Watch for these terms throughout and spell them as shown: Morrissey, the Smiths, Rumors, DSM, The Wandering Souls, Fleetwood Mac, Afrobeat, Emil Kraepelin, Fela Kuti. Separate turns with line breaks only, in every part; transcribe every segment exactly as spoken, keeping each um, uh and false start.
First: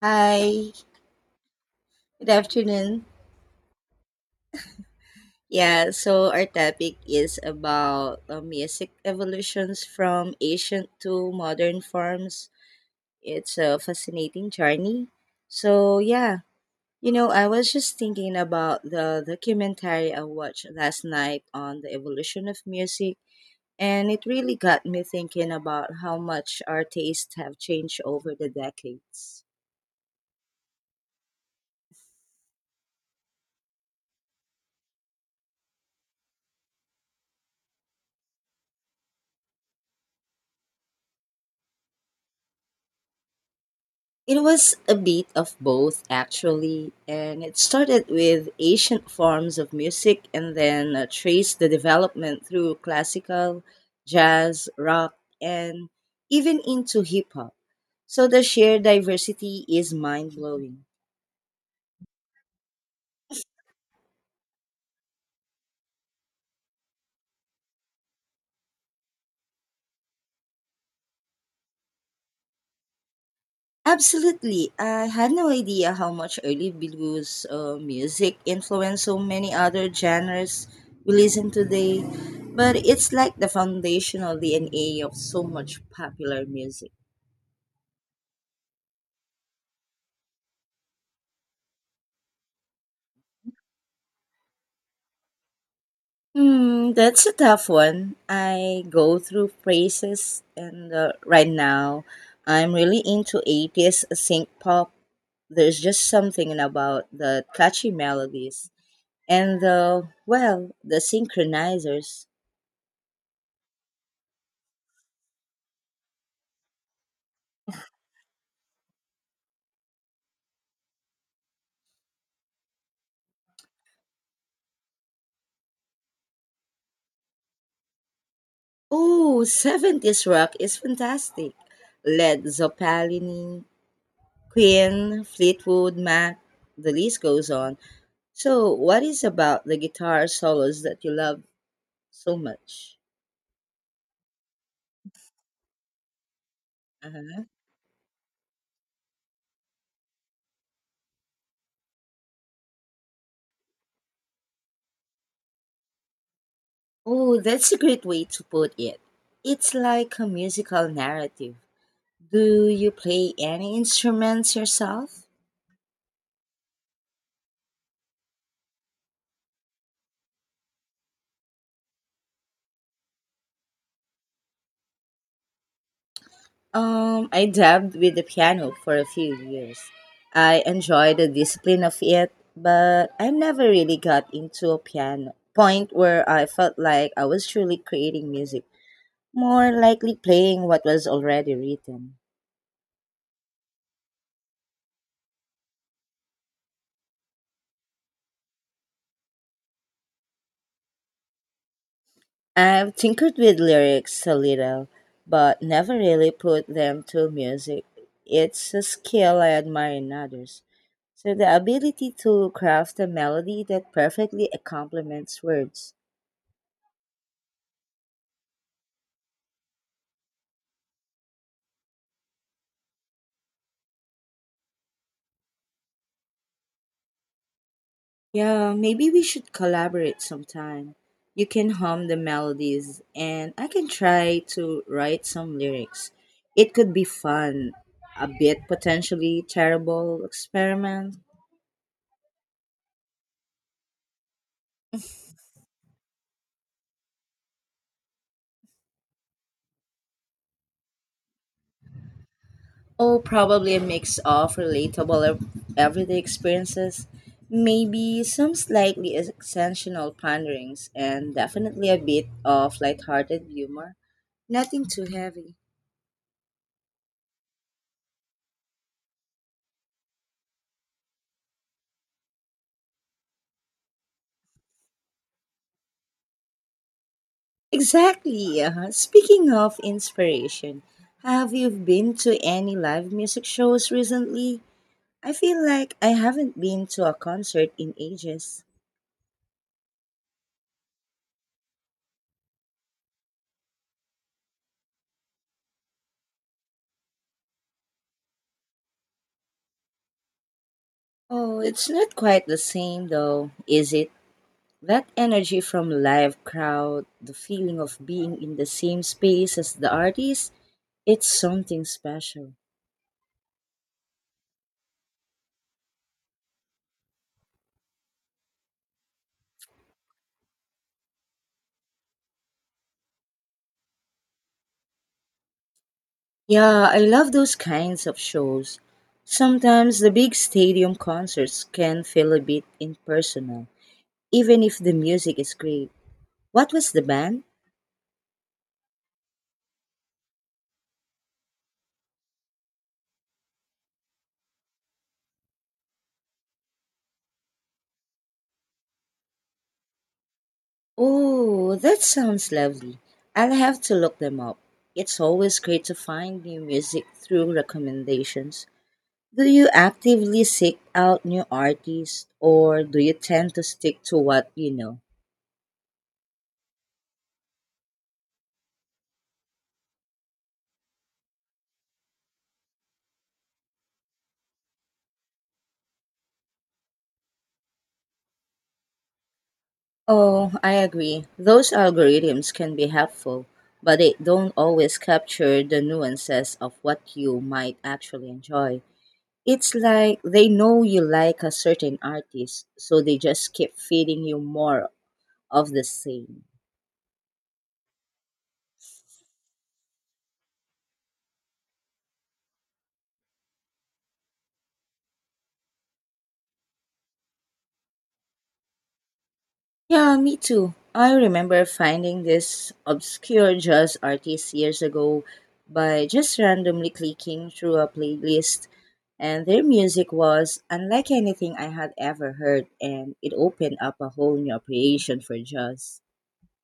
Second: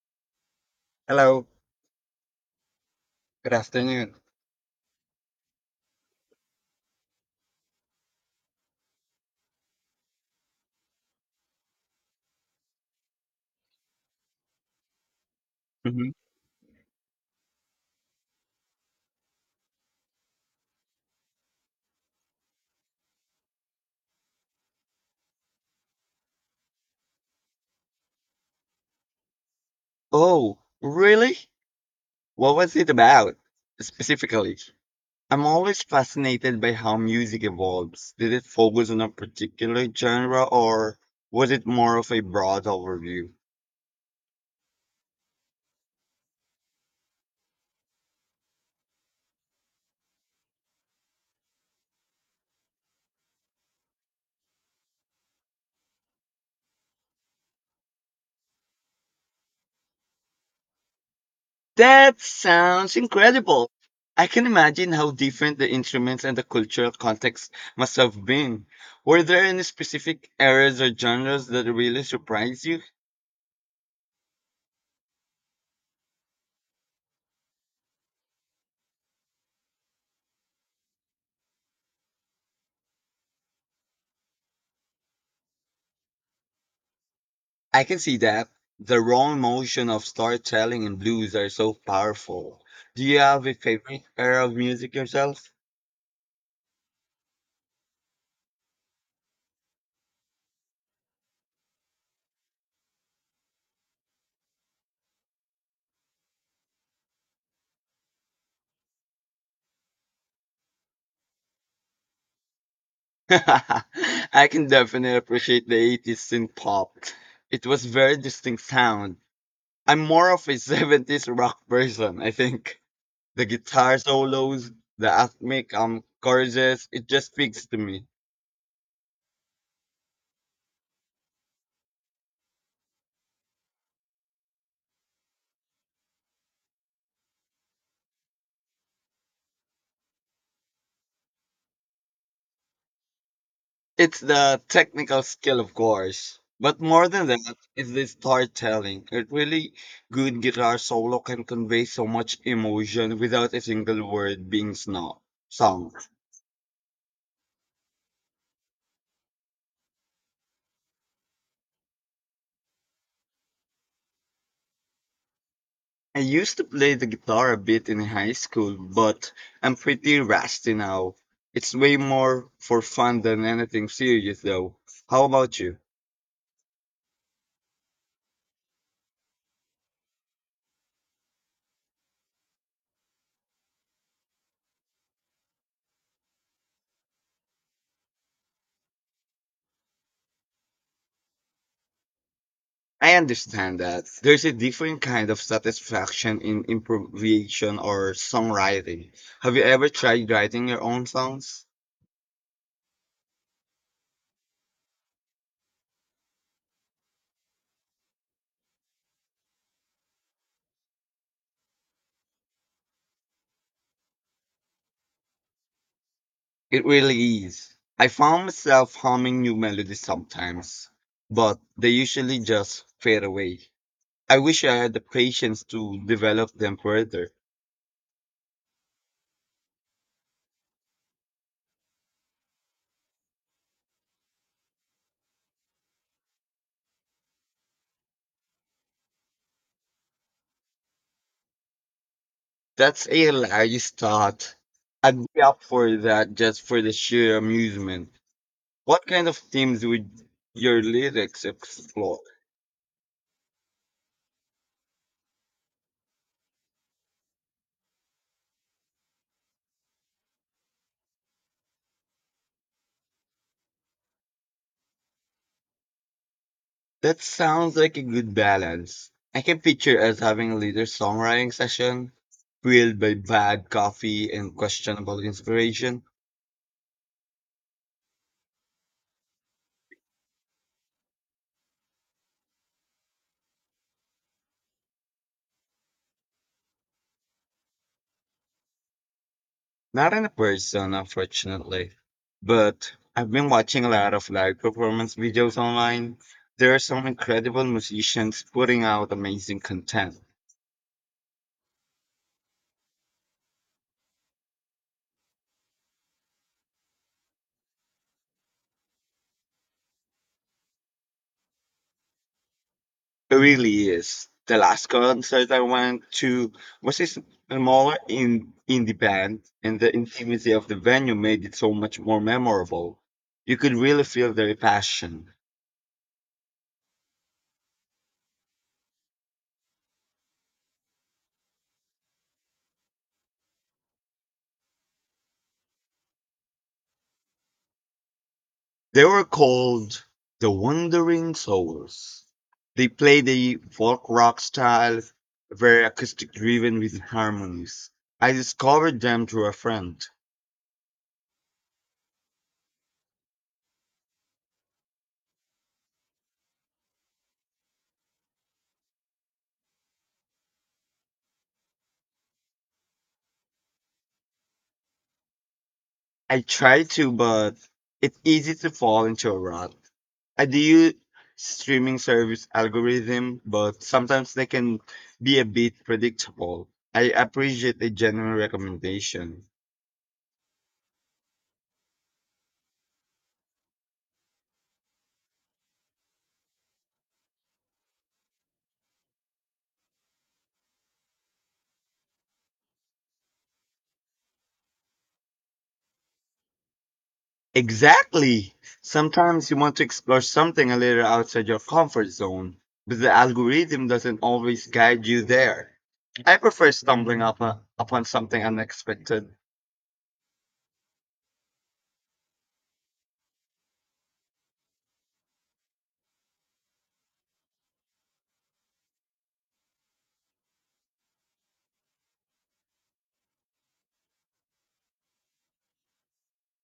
Hi,
Hello,
good afternoon.
good afternoon.
Yeah, so our topic is about uh, music evolutions from ancient to modern forms. It's a fascinating journey. So
Mhm.
yeah, you know, I was just thinking about the documentary I watched last night on the evolution of music, and it really got me thinking about how much our tastes have changed over the decades.
Oh, really? What was it about specifically? I'm always fascinated by how music evolves. Did it focus on a particular genre or was it more of a broad overview?
It was a bit of both, actually, and it started with ancient forms of music and then uh, traced the development through classical, jazz, rock, and even into hip hop. So the sheer diversity is mind blowing.
That sounds incredible. I can imagine how different the instruments and the cultural context must have been. Were there any specific eras or genres that really surprised you?
Absolutely. I had no idea how much early blues uh, music influenced so many other genres we listen today, but it's like the foundational D N A of so much popular music.
I can see that. The raw emotion of storytelling and blues are so powerful. Do you have a favorite era of music yourself?
Hmm, that's a tough one. I go through phases, and uh, right now, I'm really into eighties synth pop. There's just something about the catchy melodies and the, well, the synchronizers.
I can definitely appreciate the eighties synth pop. It was very distinct sound. I'm more of a seventies rock person, I think. The guitar solos, the rhythmic um, choruses, it just speaks to me.
Oh, seventies rock is fantastic. Led Zeppelin, Queen, Fleetwood Mac, the list goes on. So, what is about the guitar solos that you love so much?
It's the technical skill, of course. But more than
Uh-huh.
that, it's the storytelling. A really good guitar solo can convey so much emotion without a single word being sno- sung.
Oh, that's a great way to put it. It's like a musical narrative. Do you play any instruments yourself?
I used to play the guitar a bit in high school, but I'm pretty rusty now. It's way more for fun than anything serious, though. How about you?
Um, I dabbed with the piano for a few years. I enjoy the discipline of it, but I never really got into a piano point where I felt like I was truly creating music, more likely playing what was already written.
I understand that. There's a different kind of satisfaction in improvisation or songwriting. Have you ever tried writing your own songs?
I've tinkered with lyrics a little, but never really put them to music. It's a skill I admire in others. So the ability to craft a melody that perfectly complements words.
It really is. I found myself humming new melodies sometimes, but they usually just fade away. I wish I had the patience to develop them further.
Yeah, maybe we should collaborate sometime. You can hum the melodies and I can try to write some lyrics. It could be fun, a bit potentially terrible experiment.
That's a hilarious thought. I'd be up for that just for the sheer amusement. What kind of themes would your lyrics explore?
Oh, probably a mix of relatable ev- everyday experiences, maybe some slightly exceptional ponderings, and definitely a bit of lighthearted humor. Nothing too heavy.
That sounds like a good balance. I can picture us having a later songwriting session, fueled by bad coffee and questionable inspiration.
Exactly. uh Speaking of inspiration, have you been to any live music shows recently? I feel like I haven't been to a concert in ages.
Not in a person, unfortunately. But I've been watching a lot of live performance videos online. There are some incredible musicians putting out amazing content.
Oh, it's not quite the same though, is it? That energy from live crowd, the feeling of being in the same space as the artist, it's something special.
It really is. The last concert I went to was just more in indie band, and the intimacy of the venue made it so much more memorable. You could really feel their passion.
Yeah, I love those kinds of shows. Sometimes the big stadium concerts can feel a bit impersonal, even if the music is great. What was the band?
They were called the Wandering Souls. They played a folk rock style, very acoustic driven with harmonies. I discovered them through a friend.
Oh, that sounds lovely. I'll have to look them up. It's always great to find new music through recommendations. Do you actively seek out new artists or do you tend to stick to what you know?
I try to, but it's easy to fall into a rut. I do use streaming service algorithm, but sometimes they can be a bit predictable. I appreciate a genuine recommendation.
Oh, I agree. Those algorithms can be helpful, but they don't always capture the nuances of what you might actually enjoy. It's like they know you like a certain artist, so they just keep feeding you more of the same.
Exactly. Sometimes you want to explore something a little outside your comfort zone, but the algorithm doesn't always guide you there. I prefer stumbling up uh, upon something unexpected.
Yeah, me too. I remember finding this obscure jazz artist years ago by just randomly clicking through a playlist, and their music was unlike anything I had ever heard, and it opened up a whole new appreciation for jazz.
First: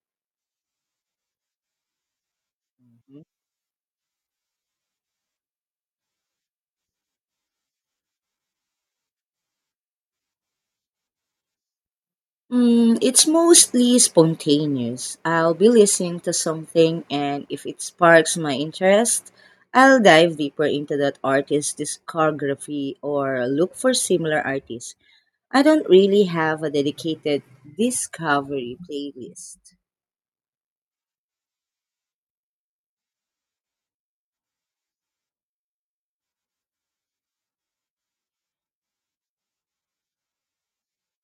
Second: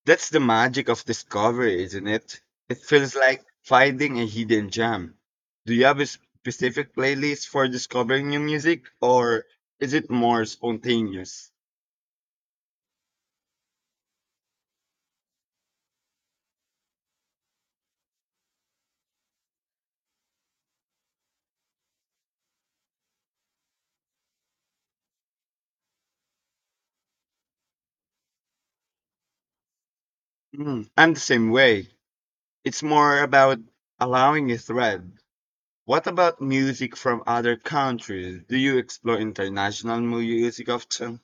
That's the magic of discovery, isn't it? It feels
Mhm.
like finding a hidden gem. Do you have a specific playlist for discovering new music, or is it more spontaneous?
Mm, it's mostly spontaneous. I'll be listening to something, and if it sparks my interest, I'll dive deeper into that artist's discography or look for similar artists. I don't really have a dedicated discovery playlist.
Mm, I'm the same way. It's more about allowing a thread. What about music from other countries? Do you explore international music often?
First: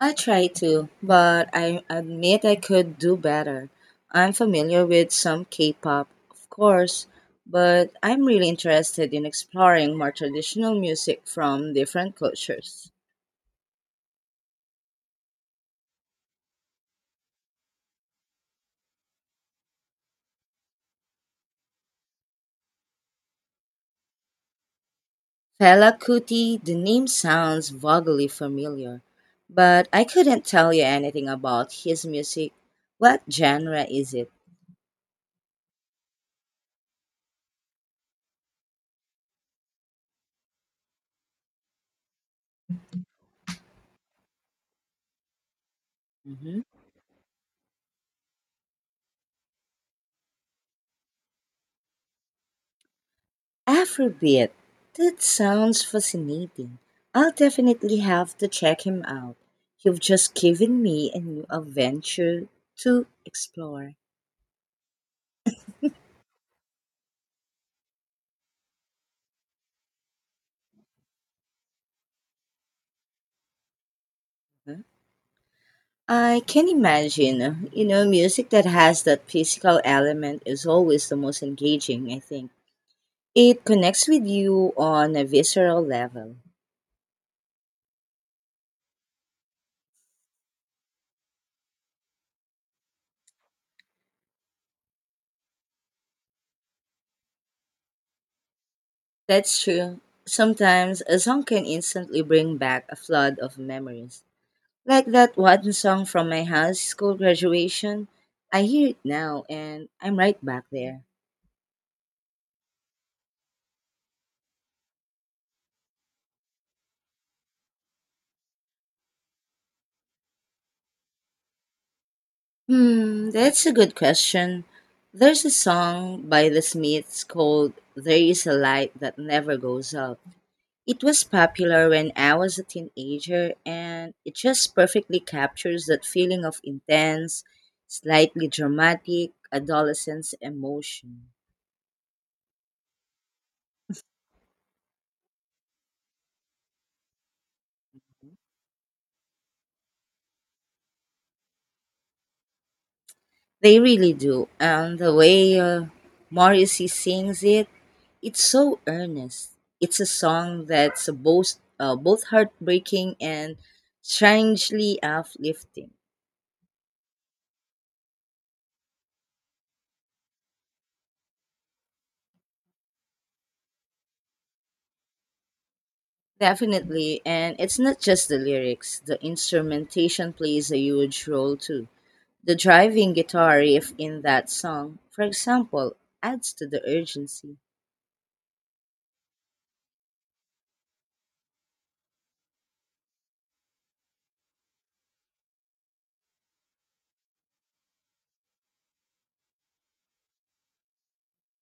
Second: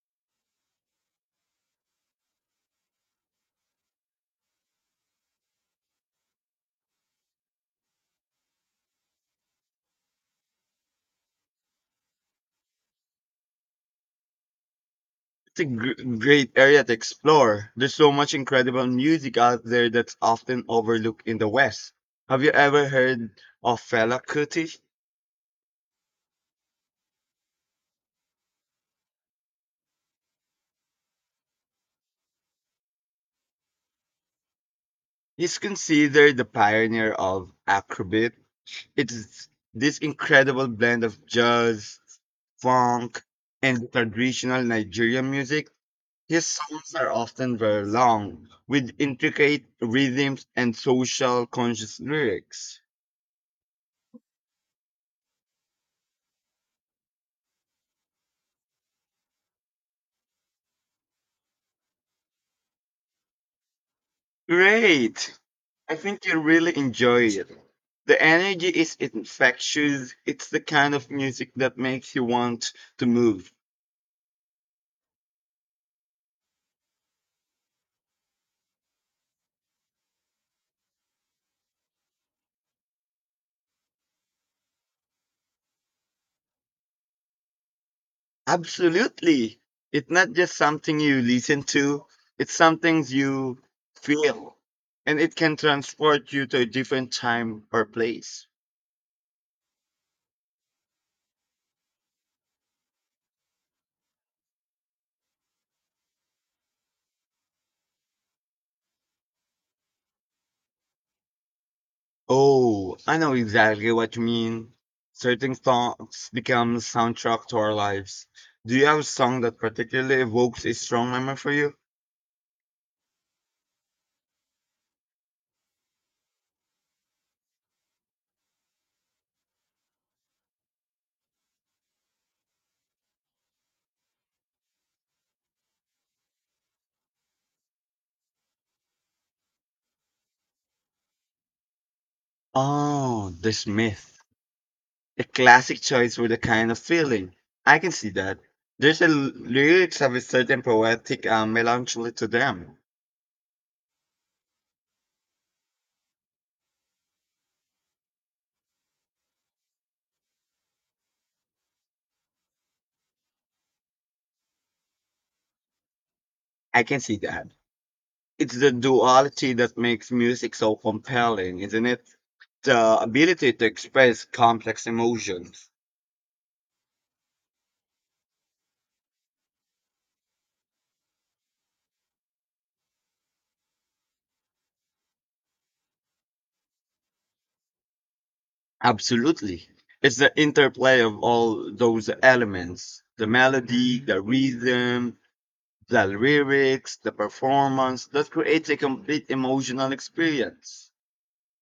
I try to, but I admit I could do better. I'm familiar with some K pop, of course, but I'm really interested in exploring more traditional music from different cultures.
It's a gr- great area to explore. There's so much incredible music out there that's often overlooked in the West. Have you ever heard of Fela Kuti?
Fela Kuti, the name sounds vaguely familiar, but I couldn't tell you anything about his music. What genre is it?
He's considered the pioneer of Afrobeat. It's this incredible blend of jazz, funk, and traditional Nigerian music. His
Mhm.
songs are often very long, with intricate rhythms and social conscious lyrics.
Afrobeat. That sounds fascinating. I'll definitely have to check him out. You've just given me a new adventure to explore.
Great! I think you really enjoy it. The energy is infectious. It's the kind of music that makes you want to move.
I can imagine, you know, music that has that physical element is always the most engaging, I think. It connects with you on a visceral level.
Absolutely. It's not just something you listen to, it's something you feel. And it can transport you to a different time or place.
That's true. Sometimes a song can instantly bring back a flood of memories. Like that one song from my high school graduation. I hear it now and I'm right back there.
Oh, I know exactly what you mean. Certain songs become soundtrack to our lives. Do you have a song that particularly evokes a strong memory for you?
Hmm, that's a good question. There's a song by the Smiths called There Is a Light That Never Goes Out. It was popular when I was a teenager and it just perfectly captures that feeling of intense, slightly dramatic adolescence emotion.
Oh, The Smith. A classic choice with a kind of feeling. I can see that. There's a l- lyrics have a certain poetic uh, melancholy to them.
They really do. And the way uh, Morrissey sings it, it's so earnest. It's a song that's both uh, both heartbreaking and strangely uplifting.
I can see that. It's the duality that makes music so compelling, isn't it? The ability to express complex emotions.
Definitely, and it's not just the lyrics. The instrumentation plays a huge role too. The driving guitar riff in that song, for example, adds to the urgency.
Absolutely. It's the interplay of all those elements the melody, the rhythm, the lyrics, the performance that creates a complete emotional experience.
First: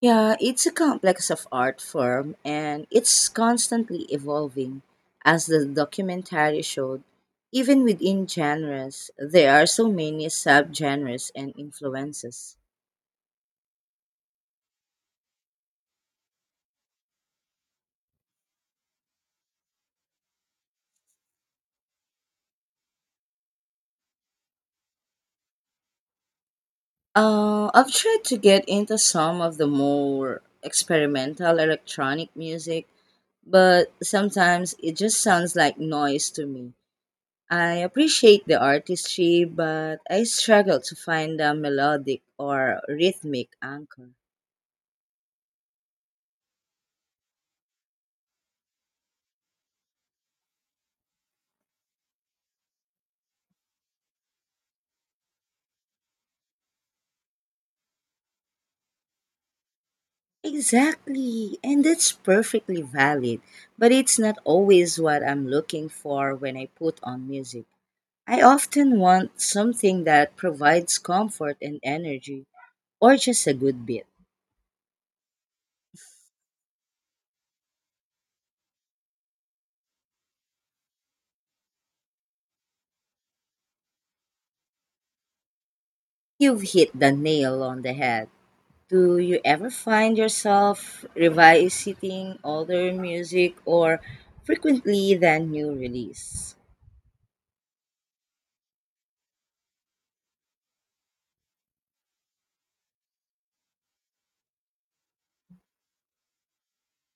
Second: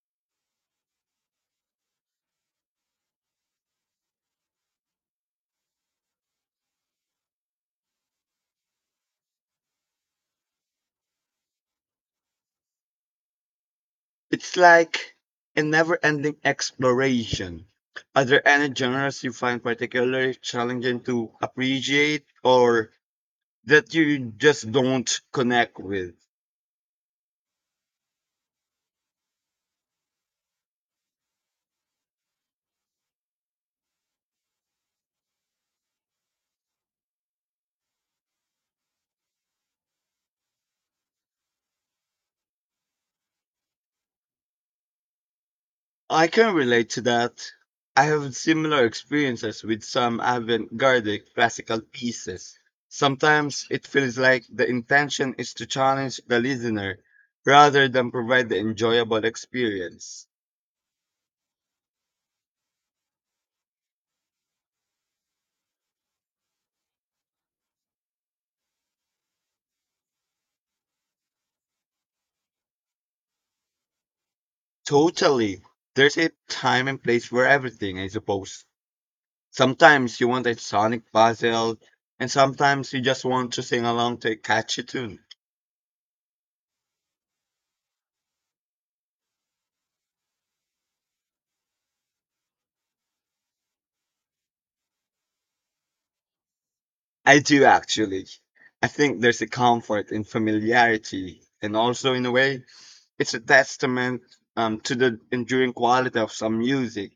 Yeah, it's a complex of art form and it's constantly evolving. As the documentary showed, even within genres, there are so many subgenres and influences.
It's like a never-ending exploration. Are there any genres you find particularly challenging to appreciate or that you just don't connect with?
Uh, I've tried to get into some of the more experimental electronic music, but sometimes it just sounds like noise to me. I appreciate the artistry, but I struggle to find a melodic or rhythmic anchor.
I can relate to that. I have similar experiences with some avant-garde classical pieces. Sometimes it feels like the intention is to challenge the listener rather than provide the enjoyable experience.
Exactly. And that's perfectly valid. But it's not always what I'm looking for when I put on music. I often want something that provides comfort and energy, or just a good beat.
Totally. There's a time and place for everything, I suppose. Sometimes you want a sonic puzzle, and sometimes you just want to sing along to a catchy tune.
You've hit the nail on the head. Do you ever find yourself revisiting older music or frequently than new release?
I do actually. I think there's a comfort in familiarity, and also in a way, it's a testament um, to the enduring quality of some music.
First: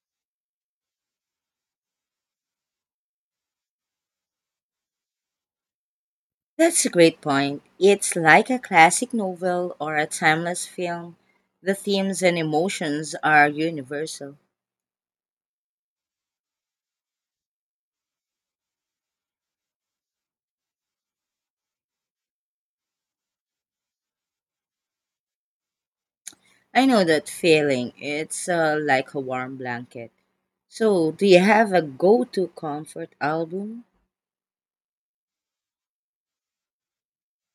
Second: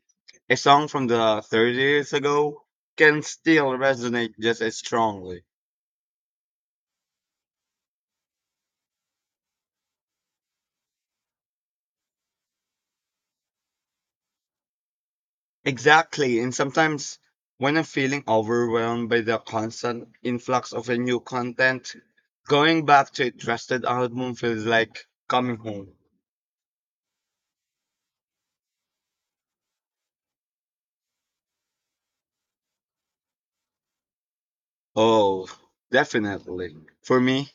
A song from the thirty years ago can still resonate just as strongly.
That's a great point. It's like a classic novel or a timeless film. The themes and emotions are universal.
Exactly. And sometimes when I'm feeling overwhelmed by the constant influx of a new content, going back to a trusted album feels like coming home.
I know that feeling. It's uh, like a warm blanket. So, do you have a go to comfort album?
Oh, definitely. For me,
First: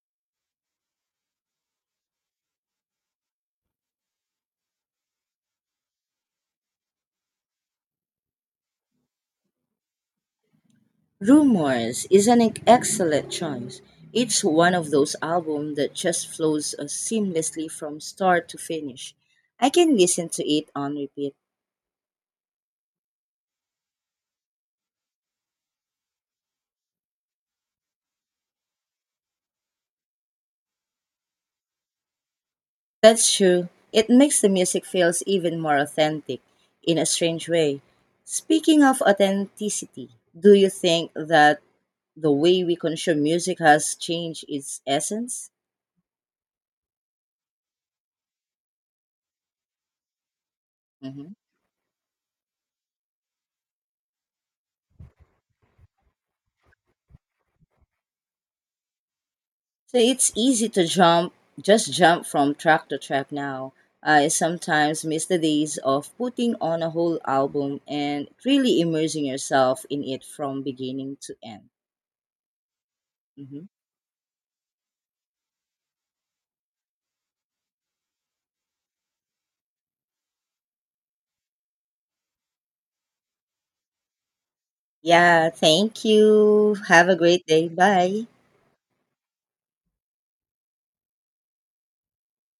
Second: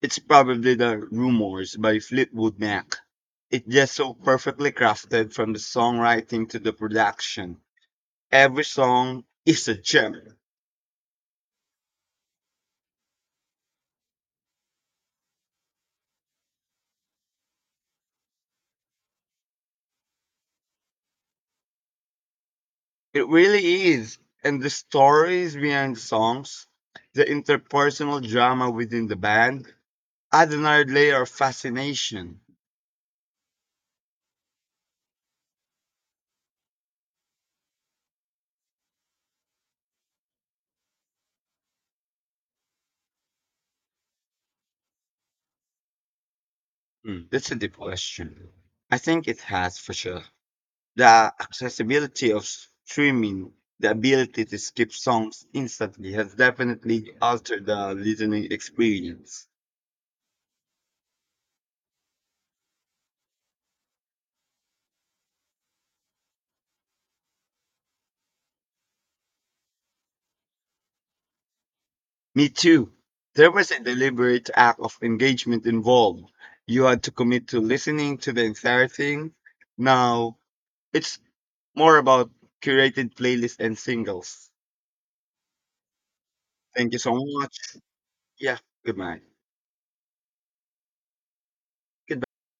it's probably the Rumors by Fleetwood Mac. It's just so perfectly crafted from the songwriting to the production. Every song is a gem.
Rumors is an ex- excellent choice. It's one of those albums that just flows uh, seamlessly from start to finish. I can listen to it on repeat.
It really is. And the stories behind the songs, the interpersonal drama within the band, add another layer of fascination.
That's true. It makes the music feels even more authentic in a strange way. Speaking of authenticity, do you think that the way we consume music has changed its essence?
Hmm, that's a deep question. I think it has for sure.
Hmm.
The accessibility of streaming, the ability to skip songs instantly has definitely altered the listening experience.
So it's easy to jump, just jump from track to track now. I sometimes miss the days of putting on a whole album and really immersing yourself in it from beginning to end.
Me too. There
Hmm.
was a deliberate act of engagement involved. You had to commit to listening to the entire thing. Now, it's more about curated playlists and singles.
Yeah, thank you.
Thank you
Have a
so
great
much.
day. Bye.
Yeah, good night. Goodbye.